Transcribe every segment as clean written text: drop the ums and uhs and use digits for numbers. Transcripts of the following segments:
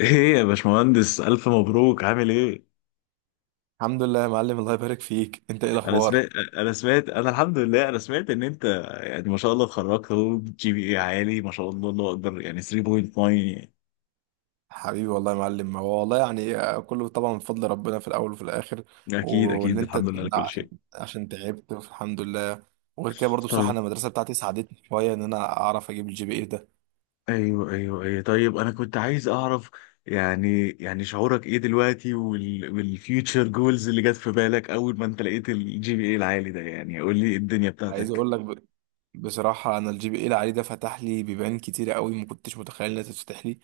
ايه يا باشمهندس، الف مبروك. عامل ايه؟ الحمد لله يا معلم. الله يبارك فيك. انت ايه انا الاخبار؟ سمعت انا سمعت انا الحمد لله انا سمعت ان انت، يعني ما شاء الله، اتخرجت اهو. جي بي اي عالي ما شاء الله، الله اكبر، يعني 3.9. حبيبي والله يا معلم. هو والله يعني كله طبعا من فضل ربنا في الاول وفي الاخر. اكيد واللي اكيد، انت الحمد لله على كل عشان شيء. عشان تعبت. الحمد لله. وغير كده برضو بصراحه طيب، انا المدرسه بتاعتي ساعدتني شويه ان انا اعرف اجيب الجي بي اي ده. ايوه ايوه ايوه، طيب انا كنت عايز اعرف، يعني شعورك ايه دلوقتي، والفيوتشر جولز اللي جت في بالك اول ما انت لقيت الجي بي اي العالي ده؟ يعني قول لي إيه الدنيا عايز بتاعتك. اقول لك، بصراحة أنا الجي بي إيه اللي عليه ده فتح لي بيبان كتير قوي ما كنتش متخيل إنها تتفتح لي.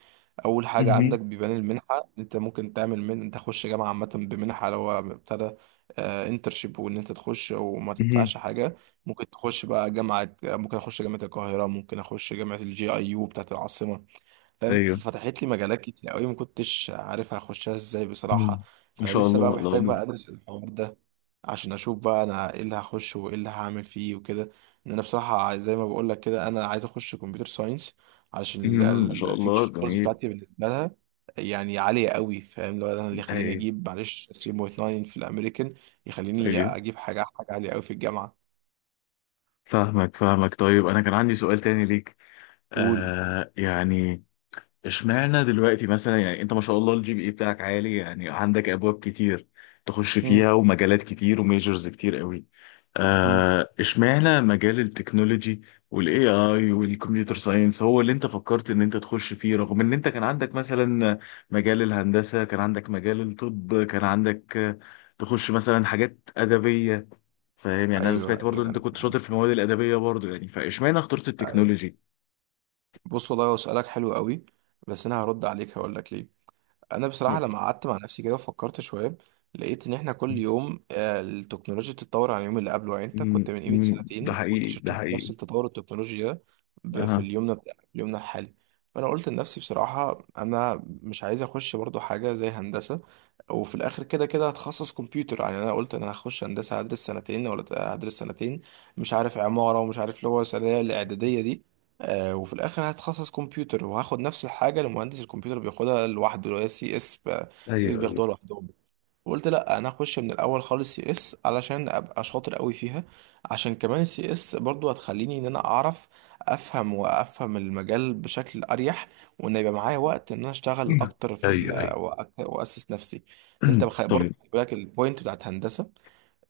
أول حاجة مهم. عندك بيبان المنحة، أنت ممكن تعمل من أنت تخش جامعة عامة بمنحة لو ابتدى انترشيب وإن أنت تخش وما مهم. تدفعش حاجة. ممكن تخش بقى جامعة، ممكن أخش جامعة القاهرة، ممكن أخش جامعة الجي أي يو بتاعة العاصمة. فاهم، ايوه. فتحت لي مجالات كتير قوي ما كنتش عارف هخشها ازاي بصراحة. مهم. ان شاء فلسه بقى الله، الله. محتاج بقى ادرس الحوار ده عشان اشوف بقى انا ايه اللي هخش وايه اللي هعمل فيه وكده. ان انا بصراحة زي ما بقول لك كده انا عايز اخش كمبيوتر ساينس علشان ما شاء الله، الفيوتشر كورس جميل. بتاعتي بالنسبة لها يعني عالية قوي. فاهم، لو انا اللي يخليني ايوه اجيب معلش 3.9 في الامريكان يخليني ايوه، اجيب حاجة حاجة عالية قوي في الجامعة. فاهمك فاهمك. طيب انا كان عندي سؤال تاني ليك. قول. يعني اشمعنى دلوقتي مثلا، يعني انت ما شاء الله الجي بي اي بتاعك عالي، يعني عندك ابواب كتير تخش مم. فيها ومجالات كتير وميجرز كتير قوي. مم. اشمعنى مجال التكنولوجي والاي اي والكمبيوتر ساينس هو اللي انت فكرت ان انت تخش فيه، رغم ان انت كان عندك مثلا مجال الهندسة، كان عندك مجال الطب، كان عندك، تخش مثلا حاجات أدبية؟ فاهم، يعني انا ايوه سمعت برضو ان ايوه، انت أنا كنت شاطر فاهم. في المواد الادبيه برضو، يعني فاشمعنى اخترت أيوه. التكنولوجي؟ بص، والله هو سؤالك حلو قوي. بس انا هرد عليك هقول لك ليه. انا بصراحه م- لما قعدت مع نفسي كده وفكرت شويه لقيت ان احنا كل يوم التكنولوجيا بتتطور عن اليوم اللي قبله. يعني انت كنت من قيمه ده سنتين كنت حقيقي، شفت ده نفس حقيقي. التطور التكنولوجي ده في اها، اليومنا بتاع في يومنا الحالي. فانا قلت لنفسي بصراحه انا مش عايز اخش برضو حاجه زي هندسه، وفي الاخر كده كده هتخصص كمبيوتر. يعني انا قلت انا هخش هندسه هدرس سنتين ولا هدرس سنتين مش عارف عماره ومش عارف اللي هو الثانويه الاعداديه دي وفي الاخر هتخصص كمبيوتر وهاخد نفس الحاجه اللي مهندس الكمبيوتر بياخدها لوحده اللي هي سي اس. سي اس ايوه ايوه بياخدوها لوحدهم، وقلت لا انا هخش من الاول خالص سي اس علشان ابقى شاطر قوي فيها. عشان كمان السي اس برضو هتخليني ان انا اعرف افهم المجال بشكل اريح، وان يبقى معايا وقت ان انا اشتغل اكتر ايوه ايوه. واسس نفسي. ان انت برضو خلي بالك البوينت بتاعت هندسه.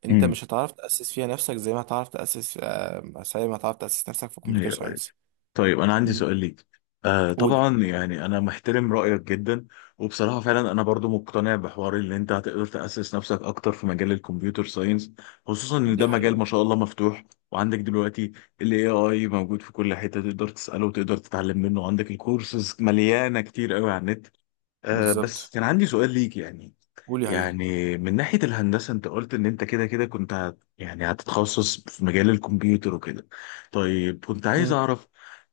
انت طيب، مش هتعرف تاسس فيها نفسك زي ما هتعرف تاسس نفسك في كمبيوتر ايوه ايوه، ساينس. طيب انا عندي سؤال ليك. قولي. طبعا يعني انا محترم رايك جدا، وبصراحه فعلا انا برضو مقتنع بحوار اللي انت هتقدر تاسس نفسك اكتر في مجال الكمبيوتر ساينس، خصوصا ان ده دي مجال حقيقة. ما شاء الله مفتوح. وعندك دلوقتي الاي اي موجود في كل حته، تقدر تساله وتقدر تتعلم منه، عندك الكورسز مليانه كتير قوي على النت. بس بالظبط. كان عندي سؤال ليك، يعني قولي هي. يعني من ناحية الهندسة انت قلت ان انت كده كده كنت هت يعني هتتخصص في مجال الكمبيوتر وكده. طيب كنت عايز مم. اعرف،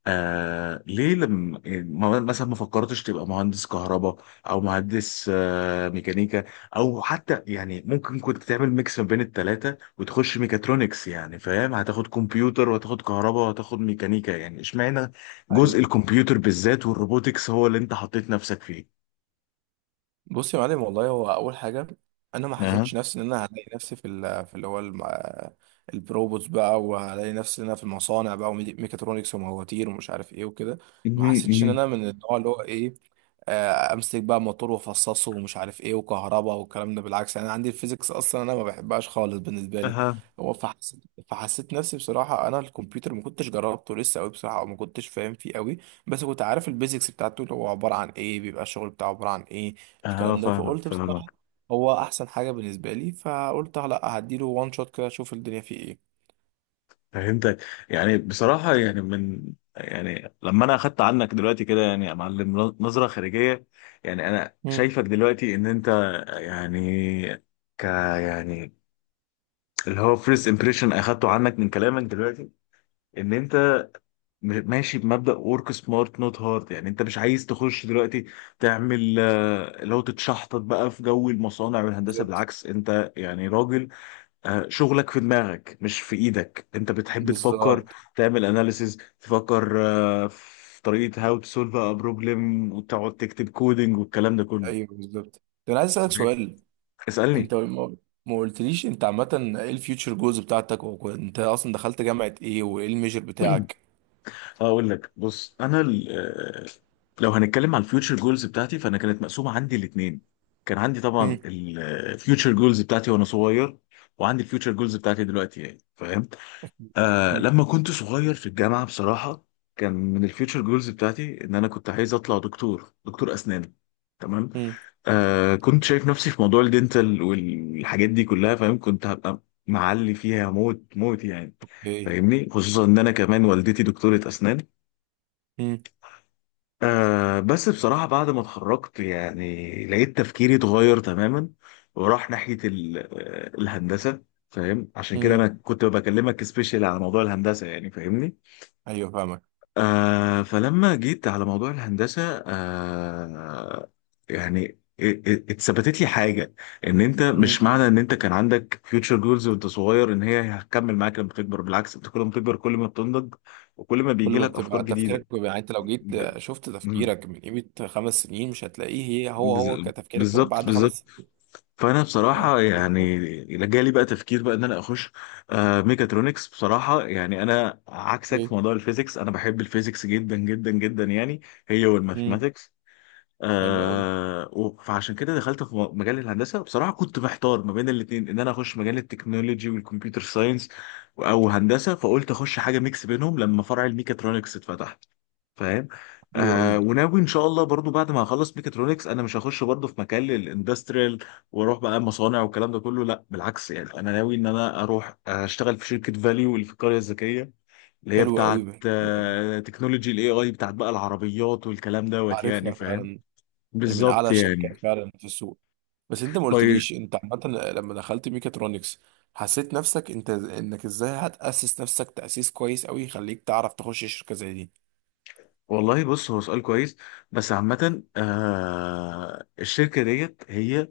ليه لما مثلا ما فكرتش تبقى مهندس كهرباء، او مهندس ميكانيكا، او حتى يعني ممكن كنت تعمل ميكس ما بين التلاتة وتخش ميكاترونكس؟ يعني فاهم، هتاخد كمبيوتر وهتاخد كهرباء وهتاخد ميكانيكا. يعني اشمعنى جزء ايوه. الكمبيوتر بالذات والروبوتكس هو اللي انت حطيت نفسك فيه؟ بصي يا معلم، والله هو اول حاجه انا ما اها، حسيتش نفسي ان انا هلاقي نفسي في اللي هو البروبوتس بقى وهلاقي نفسي ان انا في المصانع بقى وميكاترونكس ومواتير ومش عارف ايه وكده. ما مهم، حسيتش ان مهم. انا من النوع اللي هو ايه امسك بقى موتور وافصصه ومش عارف ايه وكهرباء والكلام ده. بالعكس انا عندي الفيزيكس اصلا انا ما بحبهاش خالص بالنسبه لي. اها، هو فحسيت نفسي بصراحه انا الكمبيوتر ما كنتش جربته لسه قوي بصراحه او ما كنتش فاهم فيه قوي، بس كنت عارف البيزكس بتاعته اللي هو عباره عن ايه، بيبقى الشغل بتاعه عباره عن ايه اه، الكلام ده. فاهمك فقلت بصراحه فاهمك. هو احسن حاجه بالنسبه لي، فقلت لا هديله وان شوت كده اشوف الدنيا فيه ايه. فهمتك. يعني بصراحة، يعني من، يعني لما انا اخدت عنك دلوقتي كده يعني يا معلم نظرة خارجية، يعني انا مم. شايفك دلوقتي ان انت، يعني، يعني اللي هو فيرست امبريشن اخدته عنك من كلامك دلوقتي، ان انت ماشي بمبدأ ورك سمارت نوت هارد. يعني انت مش عايز تخش دلوقتي تعمل اللي هو تتشحطط بقى في جو المصانع والهندسة. بالظبط. بالعكس، انت يعني راجل شغلك في دماغك مش في ايدك. انت بتحب تفكر، بالظبط. تعمل اناليسز، تفكر في طريقة هاو تو سولف ا بروبلم، وتقعد تكتب كودينج والكلام ده كله. ايوه بالظبط. ده انا عايز اسالك صحيح. سؤال. انت اسألني. ما قلتليش انت عامة ايه الفيوتشر جولز بتاعتك وانت اصلا دخلت جامعة ايه وايه الميجر بتاعك؟ اقول لك، بص انا لو هنتكلم على الفيوتشر جولز بتاعتي، فانا كانت مقسومة عندي الاثنين. كان عندي طبعا مم. الفيوتشر جولز بتاعتي وانا صغير، وعندي الفيوتشر جولز بتاعتي دلوقتي، يعني فاهم. اكيد. مم. لما كنت صغير في الجامعة بصراحة، كان من الفيوتشر جولز بتاعتي ان انا كنت عايز اطلع دكتور، دكتور اسنان. تمام. مم. كنت شايف نفسي في موضوع الدنتال والحاجات دي كلها، فاهم. كنت هبقى معلي فيها موت موت يعني. ايه. فاهمني، خصوصا ان انا كمان والدتي دكتورة اسنان. مم. بس بصراحة بعد ما اتخرجت، يعني لقيت تفكيري اتغير تماما، وراح ناحية الهندسة. فاهم، عشان كده مم. انا كنت بكلمك سبيشال على موضوع الهندسة، يعني فاهمني. ايوه فاهمك. فلما جيت على موضوع الهندسة، يعني اتثبتت لي حاجة، ان انت مش مم. معنى ان انت كان عندك future goals وانت صغير، ان هي هتكمل معاك لما تكبر. بالعكس، انت كل ما بتكبر كل ما بتنضج، وكل ما كل بيجي ما لك افكار بتبقى جديدة. تفكيرك بيبقى- يعني انت لو جيت ب- شفت مم. تفكيرك من قيمة 5 سنين مش هتلاقيه هي هو بز- هو كتفكيرك كمان بالظبط، بعد خمس بالظبط. سنين فانا بصراحة يعني فاهم؟ جالي بقى تفكير بقى ان انا اخش ميكاترونكس. بصراحة يعني انا عكسك في ايه. موضوع الفيزيكس. انا بحب الفيزيكس جدا جدا جدا، يعني هي مم. والماثماتكس. حلو قوي. فعشان كده دخلت في مجال الهندسه. بصراحه كنت محتار ما بين الاثنين، ان انا اخش مجال التكنولوجي والكمبيوتر ساينس او هندسه، فقلت اخش حاجه ميكس بينهم لما فرع الميكاترونكس اتفتح، فاهم. حلو قوي. وناوي ان شاء الله برضو بعد ما اخلص ميكاترونكس، انا مش هخش برضو في مكان الاندستريال واروح بقى مصانع والكلام ده كله، لا. بالعكس يعني انا ناوي ان انا اروح اشتغل في شركه فاليو اللي في القريه الذكيه، اللي هي حلو قوي. بتاعت حلو قوي. آه، تكنولوجي الاي اي، بتاعت بقى العربيات والكلام دوت، يعني عارفها فاهم. فعلا، من بالظبط اعلى يعني. الشركات فعلا في السوق. بس انت ما طيب. قلتليش انت عامه لما دخلت ميكاترونكس حسيت نفسك انت انك ازاي هتأسس نفسك تأسيس كويس قوي يخليك تعرف تخش شركة زي دي. والله بص، هو سؤال كويس، بس عامة الشركة ديت هي،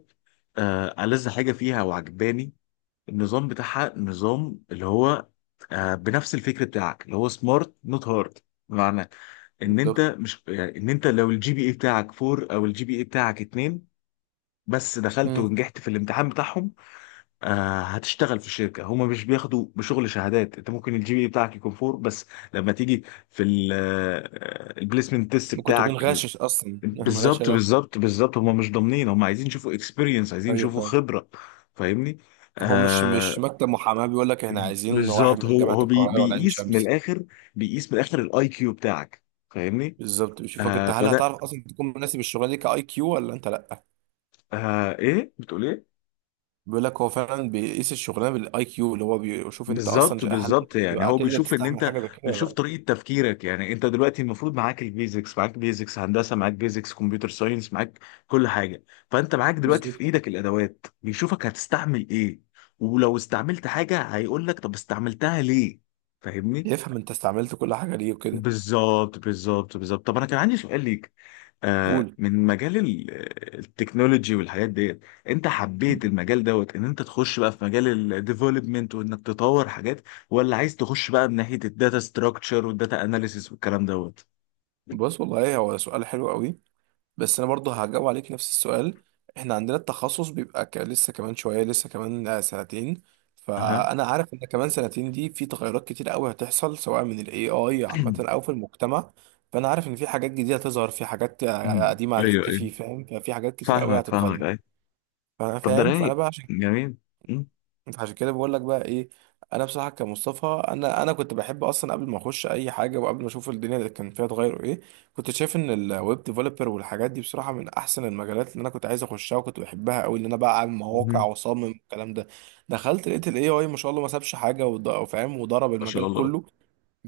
ألذ حاجة فيها وعجباني النظام اللي هو بنفس الفكر بتاعك اللي هو سمارت نوت هارد. بمعنى ان انت بالظبط. مش، يعني ان انت لو الجي بي اي بتاعك 4 او الجي بي اي بتاعك 2 بس دخلت مم. ونجحت في الامتحان بتاعهم، هتشتغل في شركه. هما مش بياخدوا بشغل شهادات، انت ممكن الجي بي بتاعك يكون فور بس لما تيجي في البليسمنت تيست ممكن تكون بتاعك، غاشش اصلا ملهاش بالظبط علاقة. بالظبط بالظبط. هما مش ضامنين، هما عايزين يشوفوا اكسبيرينس، عايزين ايوه يشوفوا فاهم. خبره، فاهمني. هو مش آه مكتب محاماة بيقول لك احنا عايزين واحد بالظبط، من هو جامعة هو بي القاهرة ولا عين بيقيس من شمس. الاخر، بيقيس من الاخر الاي كيو بتاعك، فاهمني. بالظبط، بيشوفك انت هل فده. هتعرف اصلا تكون مناسب الشغلانة دي كاي كيو ولا انت لا. ايه بتقول ايه؟ بيقول لك هو فعلا بيقيس الشغلانة بالاي كيو اللي هو بيشوف انت بالظبط، اصلا هل انت بالظبط، يعني هتبقى هو هتقدر بيشوف ان تستحمل انت، حاجة زي كده ولا بيشوف لا. طريقه تفكيرك. يعني انت دلوقتي المفروض معاك البيزكس، معاك بيزكس هندسه، معاك بيزكس كمبيوتر ساينس، معاك كل حاجه. فانت معاك دلوقتي في بالظبط. ايدك الادوات، بيشوفك هتستعمل ايه. ولو استعملت حاجه هيقول لك طب استعملتها ليه، فاهمني. يفهم انت استعملت كل حاجه ليه وكده. بالظبط بالظبط بالظبط. طب انا كان عندي سؤال ليك، قول. من مجال التكنولوجي والحاجات ديت. انت حبيت المجال دوت ان انت تخش بقى في مجال الديفلوبمنت وانك تطور حاجات، ولا عايز تخش بقى من ناحية الداتا ستراكشر والداتا اناليسيس والكلام دوت؟ بص، والله هو سؤال حلو قوي. بس انا برضه هجاوب عليك نفس السؤال. احنا عندنا التخصص بيبقى لسه كمان شويه لسه كمان سنتين. اها. فانا عارف ان كمان سنتين دي في تغيرات كتير قوي هتحصل سواء من الاي اي عامه او في المجتمع. فانا عارف ان في حاجات جديده هتظهر في حاجات أمم. قديمه ايوه ايوه، هتختفي. فاهم، ففي حاجات كتير قوي فاهمك فاهمك، هتتغير. ايوه. فانا طب ده فاهم. فانا رايق، بقى جميل. أمم. فعشان كده بقول لك بقى ايه. انا بصراحه كمصطفى انا كنت بحب اصلا قبل ما اخش اي حاجه وقبل ما اشوف الدنيا اللي كان فيها اتغير ايه. كنت شايف ان الويب ديفلوبر والحاجات دي بصراحه من احسن المجالات اللي انا كنت عايز اخشها وكنت بحبها قوي ان انا بقى اعمل مواقع أمم. واصمم الكلام ده. دخلت لقيت الاي اي، ما شاء الله، ما سابش حاجه وفاهم وضرب ما شاء المجال الله، كله.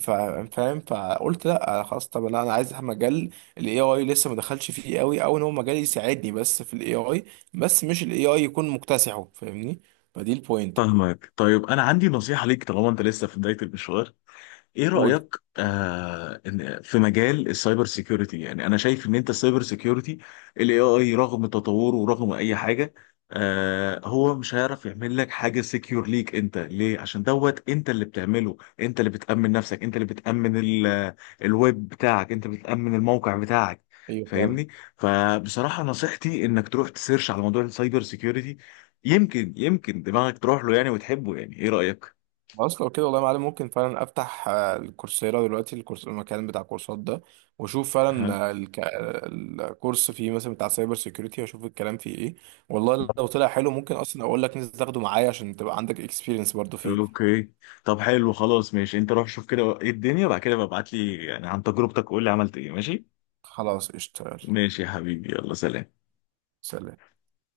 فاهم، فقلت لا خلاص، طب لا انا عايز مجال الاي اي لسه ما دخلش فيه قوي، او ان هو مجال يساعدني بس في الاي اي بس مش الاي اي يكون مكتسحه. فاهمني، فدي البوينت. فاهمك. طيب انا عندي نصيحة ليك، طالما انت لسه في بداية المشوار، ايه قول. رأيك في مجال السايبر سيكيورتي؟ يعني انا شايف ان انت السايبر سيكيورتي، الاي اي رغم تطوره ورغم اي حاجة، هو مش هيعرف يعمل لك حاجة سيكيور ليك انت، ليه؟ عشان دوت انت اللي بتعمله، انت اللي بتأمن نفسك، انت اللي بتأمن الويب بتاعك، انت بتأمن الموقع بتاعك، ايوه فعلا. فاهمني. فبصراحة نصيحتي انك تروح تسيرش على موضوع السايبر سيكيورتي، يمكن دماغك تروح له يعني وتحبه يعني. ايه رأيك؟ خلاص، لو كده والله يا معلم ممكن فعلا افتح الكورسيرا دلوقتي المكان بتاع الكورسات ده. واشوف فعلا أها. الكورس فيه مثلا بتاع سايبر سيكيورتي، واشوف الكلام فيه ايه. والله لو طلع حلو ممكن اصلا اقول لك نزل تاخده معايا عشان تبقى عندك اكسبيرينس برضه فيه. اوكي. طب حلو، خلاص، ماشي، انت روح شوف كده ايه الدنيا وبعد كده ببعت لي يعني عن تجربتك، قول لي عملت ايه. ماشي. خلاص اشتغل. ماشي يا حبيبي، يلا سلام. سلام.